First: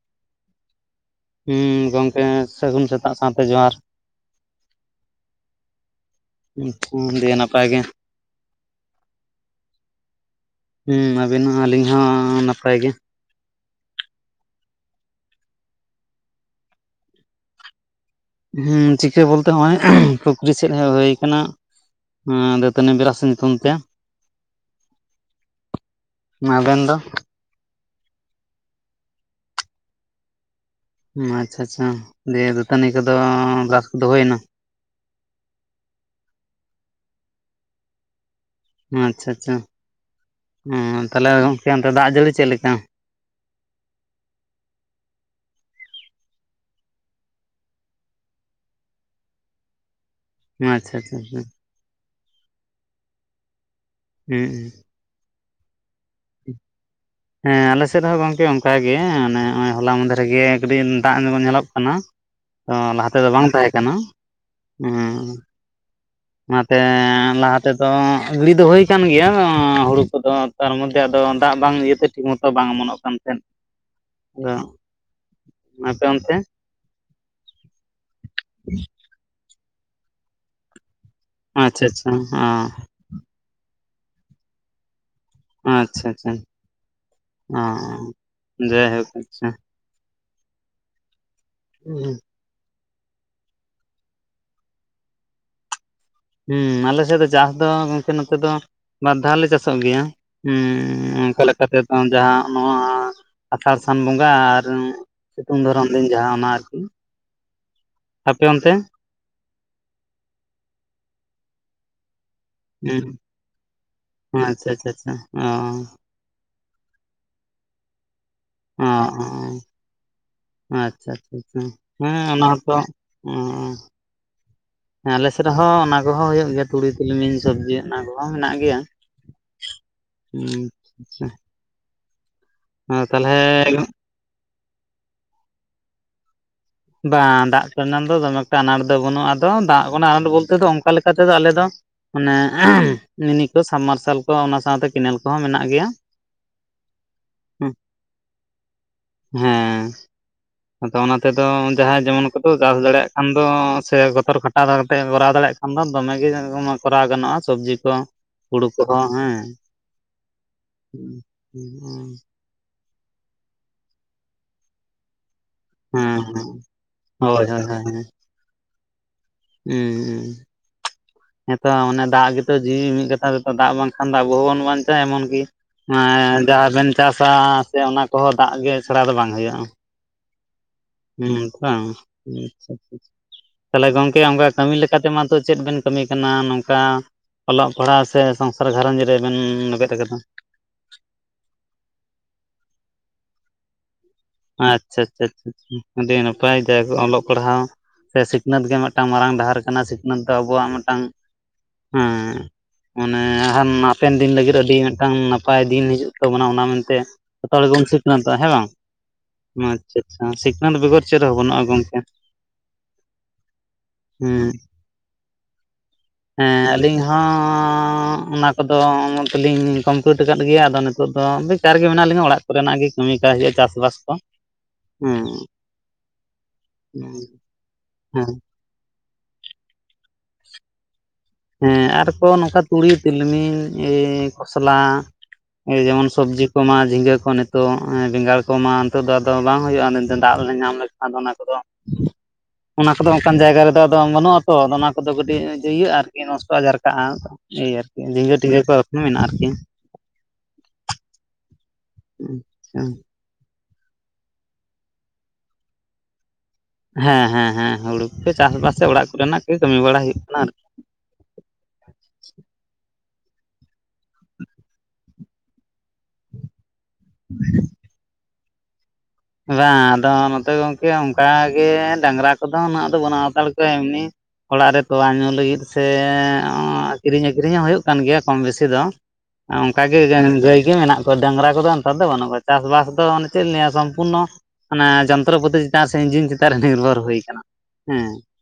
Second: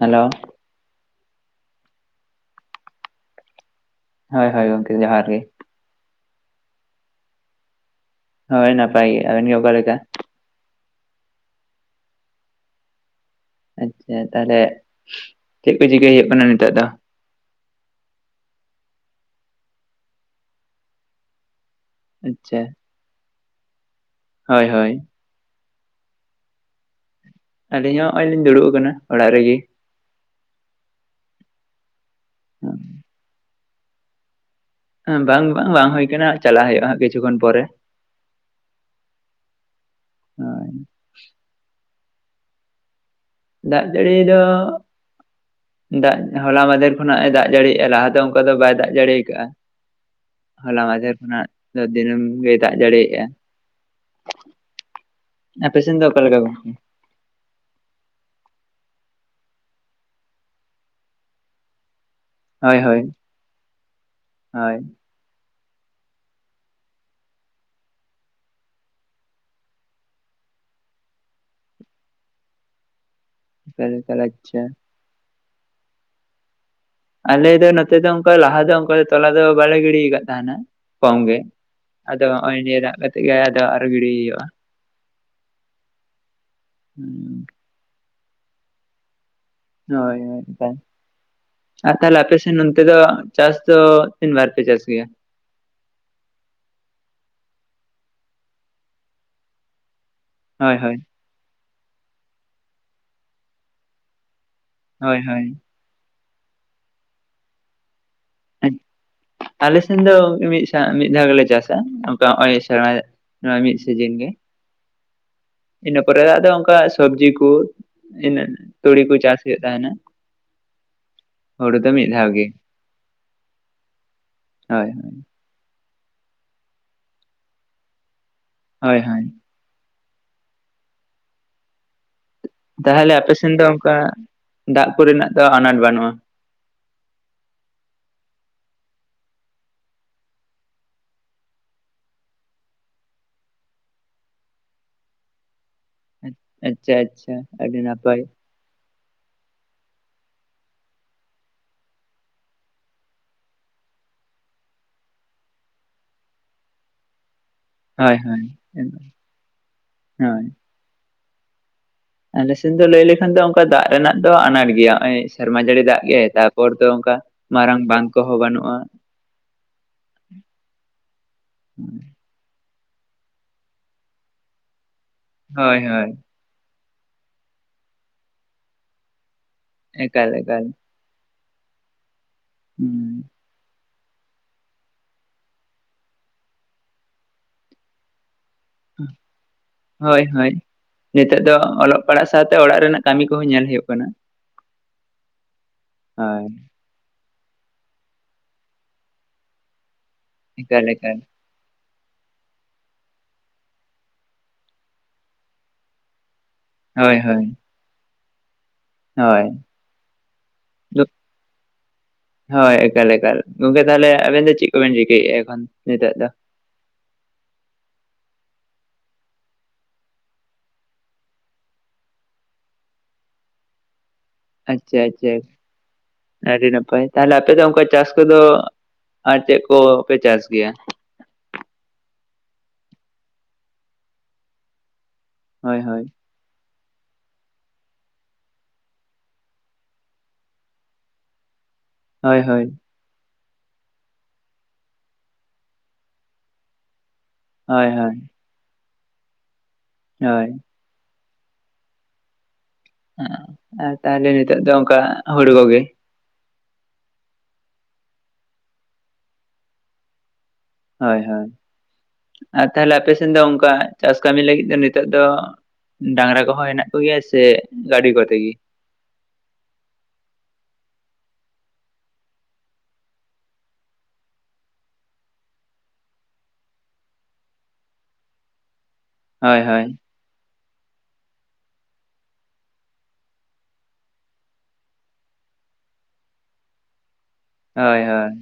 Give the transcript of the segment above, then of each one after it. Hello ᱦᱩᱸ ᱜᱚᱢᱠᱮ ᱥᱟᱹᱜᱩᱱ ᱥᱮᱛᱟᱜ ᱥᱟᱶᱛᱮ ᱡᱚᱦᱟᱨ᱾ ᱦᱳᱭ ᱦᱳᱭ ᱜᱚᱢᱠᱮ ᱡᱚᱦᱟᱨ ᱜᱮ᱾ ᱟᱪᱷᱟ ᱫᱤᱭᱮ ᱱᱟᱯᱟᱭ ᱜᱮ ᱦᱳᱭ ᱱᱟᱯᱟᱭ ᱜᱮ ᱟᱵᱤᱱ ᱜᱮ ᱚᱠᱟ ᱞᱮᱠᱟ ᱦᱩᱸ ᱟᱵᱤᱱ ᱦᱚᱸ ᱟᱹᱞᱤᱧ ᱦᱚᱸ ᱱᱟᱯᱟᱭ ᱜᱮ ᱟᱪᱪᱷᱟ ᱛᱟᱦᱞᱮ ᱪᱮᱫ ᱠᱚ ᱪᱤᱠᱟᱹᱭ ᱦᱩᱭᱩᱜ ᱠᱟᱱᱟ ᱱᱤᱛᱚᱜ ᱫᱚ᱾ ᱦᱩᱸ ᱪᱤᱠᱟᱹ ᱵᱚᱞᱛᱮ ᱦᱚᱸᱜ ᱚᱭ ᱯᱩᱠᱷᱨᱤ ᱥᱮᱫ ᱦᱮᱡ ᱦᱩᱭ ᱠᱟᱱᱟ ᱟᱪᱪᱷᱟ ᱦᱮᱸ ᱫᱟᱹᱛᱟᱹᱱᱤ ᱵᱮᱨᱟᱥ ᱧᱩᱛᱩᱢ ᱛᱮ ᱦᱳᱭ ᱦᱳᱭ ᱟᱵᱮᱱ ᱫᱚ ᱟᱹᱞᱤᱧ ᱦᱚᱸ ᱦᱚᱜ ᱚᱭ ᱞᱤᱧ ᱫᱩᱲᱩᱵ ᱠᱟᱱᱟ ᱚᱲᱟᱜ ᱨᱮᱜᱮ ᱟᱪᱷᱟ ᱟᱪᱷᱟ ᱫᱤᱭᱮ ᱫᱟᱹᱛᱟᱹᱱᱤ ᱠᱚᱫᱚ ᱵᱨᱟᱥ ᱠᱚᱫᱚ ᱦᱳᱭᱱᱟ᱾ ᱵᱟᱝ ᱵᱟᱝ ᱵᱟᱝ ᱦᱩᱭ ᱠᱟᱱᱟ ᱪᱟᱞᱟᱜ ᱦᱩᱭᱩᱜᱼᱟ ᱦᱟᱸᱜ ᱠᱤᱪᱷᱩᱠᱷᱚᱱ ᱯᱚᱨᱮ ᱟᱪᱪᱷᱟ ᱟᱪᱪᱷᱟ ᱦᱳᱭ ᱛᱟᱦᱞᱮ ᱜᱚᱝᱠᱮ ᱚᱱᱛᱮ ᱫᱟᱜ ᱡᱟᱹᱲᱤ ᱪᱮᱫᱞᱮᱠᱟ ᱫᱟᱜ ᱡᱟᱹᱲᱤ ᱫᱚ ᱫᱟᱜ ᱦᱚᱞᱟ ᱢᱟᱫᱷᱮᱨ ᱠᱷᱚᱱᱟᱜ ᱮ ᱫᱟᱜ ᱡᱟᱲᱤᱭᱮᱫᱼᱟ ᱞᱟᱦᱟ ᱫᱚ ᱚᱱᱠᱟ ᱫᱚ ᱵᱟᱭ ᱫᱟᱜ ᱡᱟᱲᱤ ᱟᱠᱟᱫᱼᱟ᱾ ᱦᱚᱞᱟ ᱟᱪᱪᱷᱟ ᱢᱟᱫᱷᱮᱨ ᱟᱪᱪᱷᱟ ᱦᱩᱸ ᱠᱷᱚᱱᱟᱜ ᱫᱚ ᱫᱤᱱᱟ. ᱢ ᱜᱮ ᱫᱟᱜ ᱡᱟᱲᱤᱭᱟᱜᱼᱟ᱾ ᱦᱩᱜ ᱩ ᱟᱯᱮᱥᱮᱱ ᱫᱚ ᱚᱠᱟ ᱞᱮᱠᱟ ᱜᱚᱝᱠᱮ ᱦᱮᱸ ᱟᱞᱮᱥᱮᱫ ᱦᱚᱸ ᱜᱚᱝᱠᱮ ᱚᱱᱠᱟ ᱜᱮ ᱱᱚᱜᱚᱭ ᱦᱚᱞᱟ ᱢᱟᱫᱽᱫᱷᱮᱨ ᱜᱮ ᱠᱟᱹᱴᱤᱡ ᱫᱟᱜ ᱱᱚᱜ ᱧᱮᱞᱚᱜ ᱠᱟᱱᱟ ᱛᱚ ᱦᱳᱭ ᱦᱳᱭ ᱞᱟᱦᱟ ᱛᱮᱫᱚ ᱵᱟᱝ ᱛᱟᱦᱮᱸ ᱠᱟᱱᱟ ᱦᱳᱭ ᱦᱮ ᱚᱱᱟᱛᱮ ᱞᱟᱦᱟ ᱛᱮᱫᱚ ᱜᱤᱲᱤ ᱫᱚ ᱦᱩᱭ ᱠᱟᱱ ᱜᱮᱭᱟ ᱦᱩᱲᱩ ᱠᱚᱫᱚ ᱛᱟᱨ ᱢᱚᱫᱽᱫᱷᱮ ᱟᱫᱚ ᱫᱟᱜ ᱵᱟᱝ ᱤᱭᱟᱹᱛᱮ ᱴᱷᱤᱠ ᱢᱚᱛᱚ ᱵᱟᱝ ᱚ ᱮᱢᱚᱱᱚᱜ ᱠᱟᱱᱟ᱾ ᱴᱷᱮᱱ ᱮᱠᱟᱞ ᱮᱠᱟᱞ ᱟᱫᱚ ᱟᱪᱪᱷᱟ ᱟᱯᱮ ᱚᱱᱛᱮ᱾ ᱟᱞᱮ ᱫᱚ ᱱᱚᱛᱮ ᱫᱚ ᱚᱱᱠᱟ ᱞᱟᱦᱟ ᱫᱚ ᱚᱱᱠᱟ ᱛᱚᱞᱟ ᱫᱚ ᱵᱟᱞᱮ ᱜᱤᱲᱤ ᱠᱟᱫ ᱛᱟᱦᱮᱱᱟ ᱠᱚᱢ ᱜᱮ᱾ ᱟᱪᱪᱷᱟ ᱟᱪᱪᱷᱟ ᱚ ᱟᱫᱚ ᱦᱚᱸᱜᱼᱚᱭ ᱱᱤᱭᱟᱹ ᱫᱟᱜ ᱠᱟᱛᱮ ᱜᱮ ᱟᱫᱚ ᱟᱨᱚ ᱜᱤᱲᱤ ᱦᱩᱭᱩᱜᱼᱟ᱾ ᱟᱪᱪᱷᱟ ᱟᱪᱷᱟ᱾ [inaudible] ᱚ ᱡᱟᱭᱦᱚᱠ ᱟᱪᱪᱷᱟ ᱦᱳᱭ ᱦᱳᱭ ᱟᱨ ᱛᱟᱦᱚᱞᱮ ᱟᱯᱮ ᱥᱮᱫ ᱱᱚᱱᱛᱮ ᱫᱚ ᱪᱟᱥ ᱫᱚ ᱛᱤᱱ ᱵᱟᱨ ᱯᱮ ᱪᱟᱥ ᱜᱮᱭᱟ ᱦᱩᱸ ᱟᱞᱮᱥᱮᱫ ᱫᱚ ᱪᱟᱥ ᱫᱚ ᱜᱚᱝᱠᱮ ᱱᱚᱛᱮ ᱫᱚ ᱵᱟᱨ ᱫᱷᱟᱣ ᱞᱮ ᱪᱟᱥᱚᱜ ᱜᱮᱭᱟ ᱦᱩᱸ ᱦᱳᱭ ᱦᱳᱭ ᱚᱱᱠᱟ ᱞᱮᱠᱟ ᱛᱮᱫᱚ ᱡᱟᱦᱟᱸ ᱱᱚᱣᱟ ᱟᱥᱟᱲ ᱥᱟᱱ ᱵᱚᱸᱜᱟ ᱟᱨ ᱦᱳᱭ [inaudible] ᱦᱳᱭ ᱥᱤᱛᱩᱝ ᱫᱷᱚᱨᱚᱱ ᱫᱤᱱ ᱡᱟᱦᱟᱸ ᱚᱱᱟ ᱟᱨᱠᱤ ᱟᱯᱮ ᱚᱱᱛᱮ ᱟᱞᱮ ᱥᱮᱱ ᱫᱚ ᱢᱤᱫ ᱥᱟᱣ ᱢᱤᱫ ᱫᱷᱟᱣ ᱜᱮᱞᱮ ᱪᱟᱥᱟ ᱟᱯᱮ ᱦᱚᱜᱚᱭ ᱥᱮᱨᱢᱟ ᱫᱟᱜ ᱦᱩᱸ ᱱᱚᱣᱟ ᱢᱤᱫ ᱥᱤᱡᱤᱱ ᱜᱮ᱾ ᱟᱪᱪᱷᱟ ᱟᱪᱪᱷᱟ ᱪᱷᱟ ᱚ ᱤᱱᱟᱹ ᱯᱚᱨᱮ ᱫᱚ ᱟᱫᱚ ᱚᱱᱠᱟ ᱥᱚᱵᱽᱡᱤ ᱠᱚ ᱚ ᱛᱩᱲᱤ ᱠᱚ ᱪᱟᱥ ᱚ ᱦᱩᱭᱩᱜ ᱛᱟᱦᱮᱱᱟ ᱟᱪᱪᱷᱟ ᱟᱪᱪᱷᱟ ᱪᱷᱟ ᱦᱩᱲᱩ ᱫᱚ ᱢᱤᱫ ᱦᱮᱸ ᱫᱷᱟᱣ ᱜᱮ ᱚᱱᱟ ᱦᱚᱸᱛᱚ ᱦᱳᱭ ᱨᱮᱦᱚᱸ ᱚᱱᱟ ᱠᱚᱦᱚᱸ ᱦᱩᱭᱩᱜ ᱜᱮᱭᱟ ᱛᱩᱲᱤ ᱛᱤᱞᱢᱤᱧ ᱥᱚᱵᱽᱡᱤ ᱚᱱᱟ ᱠᱚᱦᱚᱸ ᱢᱮᱱᱟᱜ ᱜᱮᱭᱟ ᱦᱳᱭ ᱦᱳᱭ, ᱦᱩᱸ ᱟᱪᱪᱷᱟ ᱛᱟᱦᱚᱞᱮ ᱟᱯᱮᱥᱱ ᱫᱚ ᱚᱱᱠᱟ ᱫᱟᱜ ᱠᱚᱨᱮᱱᱟᱜ ᱫᱚ ᱟᱱᱟᱴ ᱵᱟᱹᱱᱩᱜᱼᱟ ᱵᱟᱝ ᱫᱟᱜ ᱨᱮᱱᱟᱜ ᱫᱚ ᱫᱚᱢᱮ ᱮᱠᱴᱟ ᱟᱱᱟᱴ ᱫᱚ ᱵᱟᱹᱱᱩᱜᱼᱟ ᱟᱫᱚ ᱫᱟᱜ ᱟᱱᱟᱴ ᱵᱚᱞᱛᱮ ᱫᱚ ᱚᱱᱠᱟ ᱞᱮᱠᱟᱛᱮᱫᱚ ᱟᱞᱮ ᱫᱚ ᱚᱱᱮ ᱢᱤᱱᱤ ᱠᱚ ᱥᱟᱵᱢᱟᱨᱥᱟᱞ ᱠᱚ ᱚᱱᱟ ᱥᱟᱶᱛᱮ ᱠᱮᱱᱮᱞ ᱠᱚᱦᱚᱸ ᱢᱮᱱᱟᱜ ᱜᱮᱭᱟ ᱟᱪᱪᱷᱟ ᱟᱪᱪᱷᱟ ᱟᱹᱰᱤ ᱱᱟᱯᱟᱭ᱾ ᱦᱮᱸ ᱟᱫᱚ ᱚᱱᱟᱛᱮ ᱟᱫᱚ ᱡᱟᱦᱟᱸᱭ ᱡᱮᱢᱚᱱ ᱠᱚᱫᱚ ᱪᱟᱥ ᱫᱟᱲᱮᱭᱟᱜ ᱠᱦᱟᱱ ᱫᱚ ᱥᱮ ᱜᱚᱛᱚᱨ ᱠᱷᱟᱴᱟᱣ ᱠᱟᱛᱮ ᱠᱚᱨᱟᱣ ᱫᱟᱲᱮᱭᱟᱜ ᱟᱫᱚ ᱫᱚᱢᱮ ᱜᱮ ᱠᱚᱨᱟᱣ ᱜᱟᱱᱚᱜᱼᱟ ᱥᱚᱵᱽᱡᱤ ᱠᱚ ᱦᱳᱭ ᱦᱳᱭ ᱦᱩᱲᱩ ᱠᱚᱦᱚᱸ ᱦᱮᱸ ᱟᱞᱮᱥᱮᱫ ᱫᱚ ᱞᱟᱹᱭ ᱞᱮᱠᱷᱟᱱ ᱫᱚ ᱚᱱᱠᱟ ᱫᱟᱜ ᱨᱮᱱᱟᱜ ᱫᱚ ᱟᱱᱟᱴ ᱜᱮᱭᱟ ᱱᱚᱜᱚᱭ ᱥᱮᱨᱢᱟ ᱡᱟᱹᱲᱤ ᱫᱟᱜ ᱦᱮᱸ ᱜᱮ ᱦᱮᱸ ᱛᱟᱨᱯᱚᱨ ᱫᱚ ᱚᱱᱠᱟ ᱦᱳᱭ ᱦᱳᱭ ᱢᱟᱨᱟᱝ ᱦᱳᱭ ᱵᱟᱱ ᱦᱮᱸ ᱠᱚᱦᱚᱸ ᱵᱟᱹᱱᱩᱜᱼᱟ ᱦᱩᱸ ᱦᱩᱸᱦᱮᱸᱛᱚ ᱚᱱᱮ ᱫᱟᱜ ᱜᱮ ᱡᱤᱣᱤ ᱢᱤᱫ ᱠᱟᱛᱷᱟ ᱛᱮᱛᱚ ᱫᱟᱜ ᱵᱟᱝᱠᱷᱟᱱ ᱫᱚ ᱟᱵᱚ ᱦᱚᱸᱵᱚᱱ ᱵᱟᱧᱪᱟᱜ ᱮᱢᱚᱱ ᱠᱤ ᱦᱳᱭ ᱦᱳᱭ ᱡᱟᱦᱟᱸᱵᱮᱱ ᱪᱟᱥᱟ ᱥᱮ ᱚᱱᱟ ᱠᱚᱦᱚᱸ ᱫᱟᱜ ᱜᱮ ᱪᱷᱟᱲᱟ ᱫᱚ ᱵᱟᱝ ᱦᱩᱭᱩᱜᱼᱟ᱾ ᱮᱠᱟᱞ ᱮᱠᱟᱞ ᱦᱩᱸ [unintelligible] ᱦᱩᱸ ᱛᱟᱞᱦᱮ ᱜᱚᱢᱠᱮ ᱚᱱᱠᱟ ᱠᱟᱹᱢᱤ ᱞᱮᱠᱟᱛᱮ ᱢᱟᱛᱚ ᱪᱮᱫ ᱵᱮᱱ ᱠᱟᱹᱢᱤ ᱠᱟᱱᱟ ᱱᱚᱝᱠᱟ ᱚᱞᱚᱜ ᱯᱟᱲᱦᱟᱜ ᱥᱮ ᱥᱚᱝᱥᱟᱨ ᱜᱷᱟᱨᱚᱸᱡᱽ ᱨᱮᱵᱮᱱ ᱞᱮᱵᱮᱫ ᱟᱠᱟᱫᱟ ᱦᱳᱭ ᱦᱳᱭ ᱱᱤᱛᱚᱜ ᱫᱚ ᱚᱞᱚᱜ ᱯᱟᱲᱦᱟᱜ ᱥᱟᱶᱛᱮ ᱚᱲᱟᱜ ᱨᱮᱱᱟᱜ ᱠᱟᱹᱢᱤ ᱠᱚᱦᱚᱸ ᱧᱮᱞ ᱦᱳᱭᱳᱜ ᱠᱟᱱᱟ ᱟᱪᱪᱷᱟ ᱟᱪᱪᱷᱟ ᱟᱰᱤ ᱦᱳᱭ ᱱᱟᱯᱟᱭ ᱚᱞᱚᱜ ᱯᱟᱲᱦᱟᱣ ᱥᱮ ᱥᱤᱠᱷᱱᱟᱹᱛ ᱜᱮ ᱢᱤᱫᱴᱟᱝ ᱢᱟᱨᱟᱝ ᱰᱟᱦᱟᱨ ᱠᱟᱱᱟ ᱥᱤᱠᱷᱱᱟᱹᱛ ᱫᱚ ᱟᱵᱚᱣᱟᱜ ᱮᱠᱟᱞ ᱢᱤᱫᱴᱟᱝ ᱮᱠᱟᱞ ᱦᱮᱸ ᱢᱟᱱᱮ ᱟᱨ ᱦᱚᱸ ᱦᱟᱯᱮᱱ ᱫᱤᱱ ᱞᱟᱹᱜᱤᱫ ᱟᱹᱰᱤ ᱢᱤᱫᱴᱟᱝ ᱱᱟᱯᱟᱭ ᱫᱤᱱ ᱦᱤᱡᱩᱜ ᱛᱟᱵᱚᱱᱟ ᱚᱱᱟ ᱢᱮᱱᱛᱮ ᱦᱳᱭ ᱦᱳᱭ ᱡᱚᱛᱚ ᱦᱚᱲ ᱜᱮᱵᱚᱱ ᱥᱤᱠᱷᱱᱟᱹᱛᱚᱜ ᱦᱮᱸ ᱵᱟᱝ ᱦᱳᱭ ᱟᱪᱪᱷᱟ ᱟᱪᱪᱷᱟ ᱥᱤᱠᱷᱱᱟᱹᱛ ᱵᱮᱜᱚᱨ ᱫᱚ- ᱪᱮᱫ ᱦᱚᱸ ᱵᱟᱹᱱᱩᱜᱼᱟ ᱜᱚᱝᱠᱮ ᱦᱳᱭ ᱮᱠᱟᱞ ᱮᱠᱟᱞ ᱜᱚᱝᱠᱮ ᱛᱟᱦᱚᱞᱮ ᱟᱵᱮᱱ ᱦᱮᱸ ᱫᱚ ᱪᱮᱫ ᱠᱚᱵᱮᱱ ᱪᱤᱠᱟᱹᱭᱮᱫᱼᱟ ᱮᱠᱷᱚᱱ ᱱᱤᱛᱚᱜ ᱫᱚ ᱮᱸ ᱟᱹᱞᱤᱧ ᱦᱚᱸ ᱦᱚᱸ ᱚᱱᱟ ᱠᱚᱫᱚ ᱢᱚᱛ ᱞᱤᱧ ᱠᱚᱢᱯᱤᱞᱤᱴ ᱟᱠᱟᱫ ᱜᱮᱭᱟ ᱟᱫᱚ ᱱᱤᱛᱚᱜ ᱫᱚ ᱵᱮᱠᱟᱨ ᱜᱮ ᱢᱮᱱᱟᱜ ᱞᱤᱧᱟ ᱚᱲᱟᱜ ᱠᱚᱨᱮᱱᱟᱜ ᱜᱮ ᱠᱟᱹᱢᱤ ᱠᱟᱜ ᱦᱩᱭᱩᱜᱼᱟ ᱪᱟᱥᱵᱟᱥ ᱠᱚ ᱟᱪᱪᱷᱟ ᱦᱮᱸ ᱟᱪᱪᱷᱟ ᱟᱹᱰᱤ ᱱᱟᱯᱟᱭ ᱛᱟᱦᱞᱮ ᱟᱯᱮ ᱫᱚ ᱚᱱᱠᱟ ᱪᱟᱥ ᱦᱮᱸ ᱠᱚᱫᱚ ᱟᱨ ᱪᱮᱫ ᱠᱚᱯᱮ ᱪᱟᱥ ᱜᱮᱭᱟ ᱦᱮᱸ ᱟᱨᱠᱚ ᱱᱚᱝᱠᱟ ᱛᱩᱲᱤ ᱛᱤᱞᱢᱤᱧ ᱠᱚ ᱥᱟᱞᱟᱜ ᱦᱳᱭ ᱦᱳᱭ ᱡᱮᱢᱚᱱ ᱥᱚᱵᱽᱡᱤ ᱠᱚᱢᱟ ᱡᱷᱤᱸᱜᱟᱹ ᱠᱚ ᱱᱤᱛᱚᱜ ᱵᱮᱸᱜᱟᱲ ᱠᱚᱢᱟ ᱱᱤᱛᱚᱜ ᱫᱚ ᱟᱫᱚ ᱵᱟᱝ ᱦᱳᱭᱳᱜᱼᱟ ᱫᱟᱜᱽ ᱞᱮ ᱧᱟᱢ ᱞᱮᱠᱷᱟᱱ ᱫᱚ ᱚᱱᱟ ᱠᱚᱫᱚ ᱦᱳᱭ ᱦᱳᱭ ᱚᱱᱟ ᱠᱚᱫᱚ ᱚᱱᱠᱟᱱ ᱡᱟᱭᱜᱟ ᱨᱮᱫᱚ ᱟᱫᱚ ᱵᱟᱹᱱᱩᱜ ᱟᱛᱚ ᱟᱫᱚ ᱚᱱᱟ ᱠᱚᱫᱚ ᱠᱟᱴᱤᱡ ᱤᱭᱟᱹ ᱟᱨᱠᱤ ᱱᱚᱥᱴᱚ ᱡᱟᱨᱠᱟᱜᱼᱟ ᱥᱮᱭ ᱦᱳᱭ ᱟᱨᱠᱤ ᱦᱳᱭ ᱡᱷᱤᱸᱜᱟᱹ ᱴᱷᱤᱸᱜᱟᱹ ᱠᱚ ᱮᱠᱷᱚᱱᱳ ᱢᱮᱱᱟᱜᱼᱟ ᱟᱨᱠᱤ ᱦᱳᱭ ᱟᱪᱪᱷᱟ ᱦᱮᱸ ᱟᱨ ᱛᱟᱦᱚᱞᱮ ᱱᱤᱛᱚᱜ ᱫᱚ ᱚᱱᱠᱟ ᱦᱩᱲᱩ ᱠᱚᱜᱮ ᱦᱮᱸ ᱦᱮᱸ ᱦᱮᱸ ᱦᱩᱲᱩ ᱠᱚᱜᱮ ᱪᱟᱥᱵᱟᱥ ᱥᱮ ᱚᱲᱟᱜ ᱠᱚᱨᱮᱱᱟᱜ ᱜᱮ ᱠᱟᱹᱢᱤ ᱵᱟᱲᱟ ᱦᱩᱭᱩᱜ ᱠᱟᱱᱟ ᱟᱨᱠᱤ ᱦᱳᱭ ᱦᱳᱭ ᱟᱨ ᱛᱟᱦᱮᱞᱮ ᱟᱯᱥᱮᱱ ᱫᱚ ᱚᱸᱠᱟ ᱪᱟᱥ ᱠᱟᱹᱢᱤ ᱞᱟᱹᱜᱤᱫ ᱫᱚ ᱱᱤᱛᱚᱜ ᱫᱚ ᱰᱟᱺᱜᱽᱨᱟ ᱠᱚᱦᱚᱸ ᱦᱮᱸᱱᱟᱜ ᱠᱚᱜᱮᱭᱟ ᱥᱮ ᱜᱟᱹᱰᱤ ᱠᱚᱛᱮ ᱜᱤ? ᱵᱟᱝ ᱟᱫᱚ ᱱᱚᱛᱮ ᱜᱚᱝᱠᱮ ᱚᱸᱠᱟ ᱜᱮ ᱰᱟᱺᱜᱽᱨᱟ ᱠᱚᱫᱚ ᱩᱱᱟᱹᱜ ᱫᱚ ᱵᱟᱹᱱᱩᱜ ᱦᱟᱛᱟᱲ ᱠᱚᱣᱟ ᱮᱢᱱᱤ ᱚᱲᱟᱜ ᱨᱮ ᱛᱳᱣᱟ ᱧᱩ ᱞᱟᱹᱜᱤᱫ ᱥᱮ, ᱚᱸ ᱠᱤᱨᱤᱧ ᱟᱹᱠᱷᱨᱤᱧ ᱦᱚᱸ ᱦᱩᱭᱩᱜ ᱠᱟᱱ ᱜᱮᱭᱟ ᱠᱚᱢ ᱵᱮᱥᱤ ᱫᱚ, ᱟᱸ ᱦᱳᱭ ᱚᱸᱠᱟ ᱦᱳᱭ ᱜᱮ ᱜᱟᱸ ᱜᱟᱹᱭ ᱜᱮ ᱢᱮᱱᱟᱜ ᱠᱚᱣᱟ, ᱰᱟᱺᱜᱽᱨᱟ ᱠᱚᱫᱚ ᱱᱮᱛᱟᱨ ᱫᱚ ᱵᱟᱹᱱᱩᱜ ᱠᱚᱣᱟ, ᱪᱟᱥᱵᱟᱥ ᱫᱚ ᱚᱱᱮ ᱪᱮᱫ ᱞᱤᱧ ᱞᱟᱹᱭᱼᱟ ᱥᱚᱢ- ᱯᱩᱱᱚ ᱢᱟᱱᱮ ᱡᱚᱱᱛᱚᱨᱚ ᱯᱟᱹᱛᱤ ᱪᱮᱛᱟᱱ ᱥᱮ ᱤᱧᱡᱤᱱ ᱪᱮᱛᱟᱱ ᱨᱮ ᱱᱤᱨᱵᱷᱚᱨ ᱦᱩᱭ ᱟᱠᱟᱱᱟ᱾ ᱦᱳᱭ ᱦᱮᱸ ᱦᱳᱭ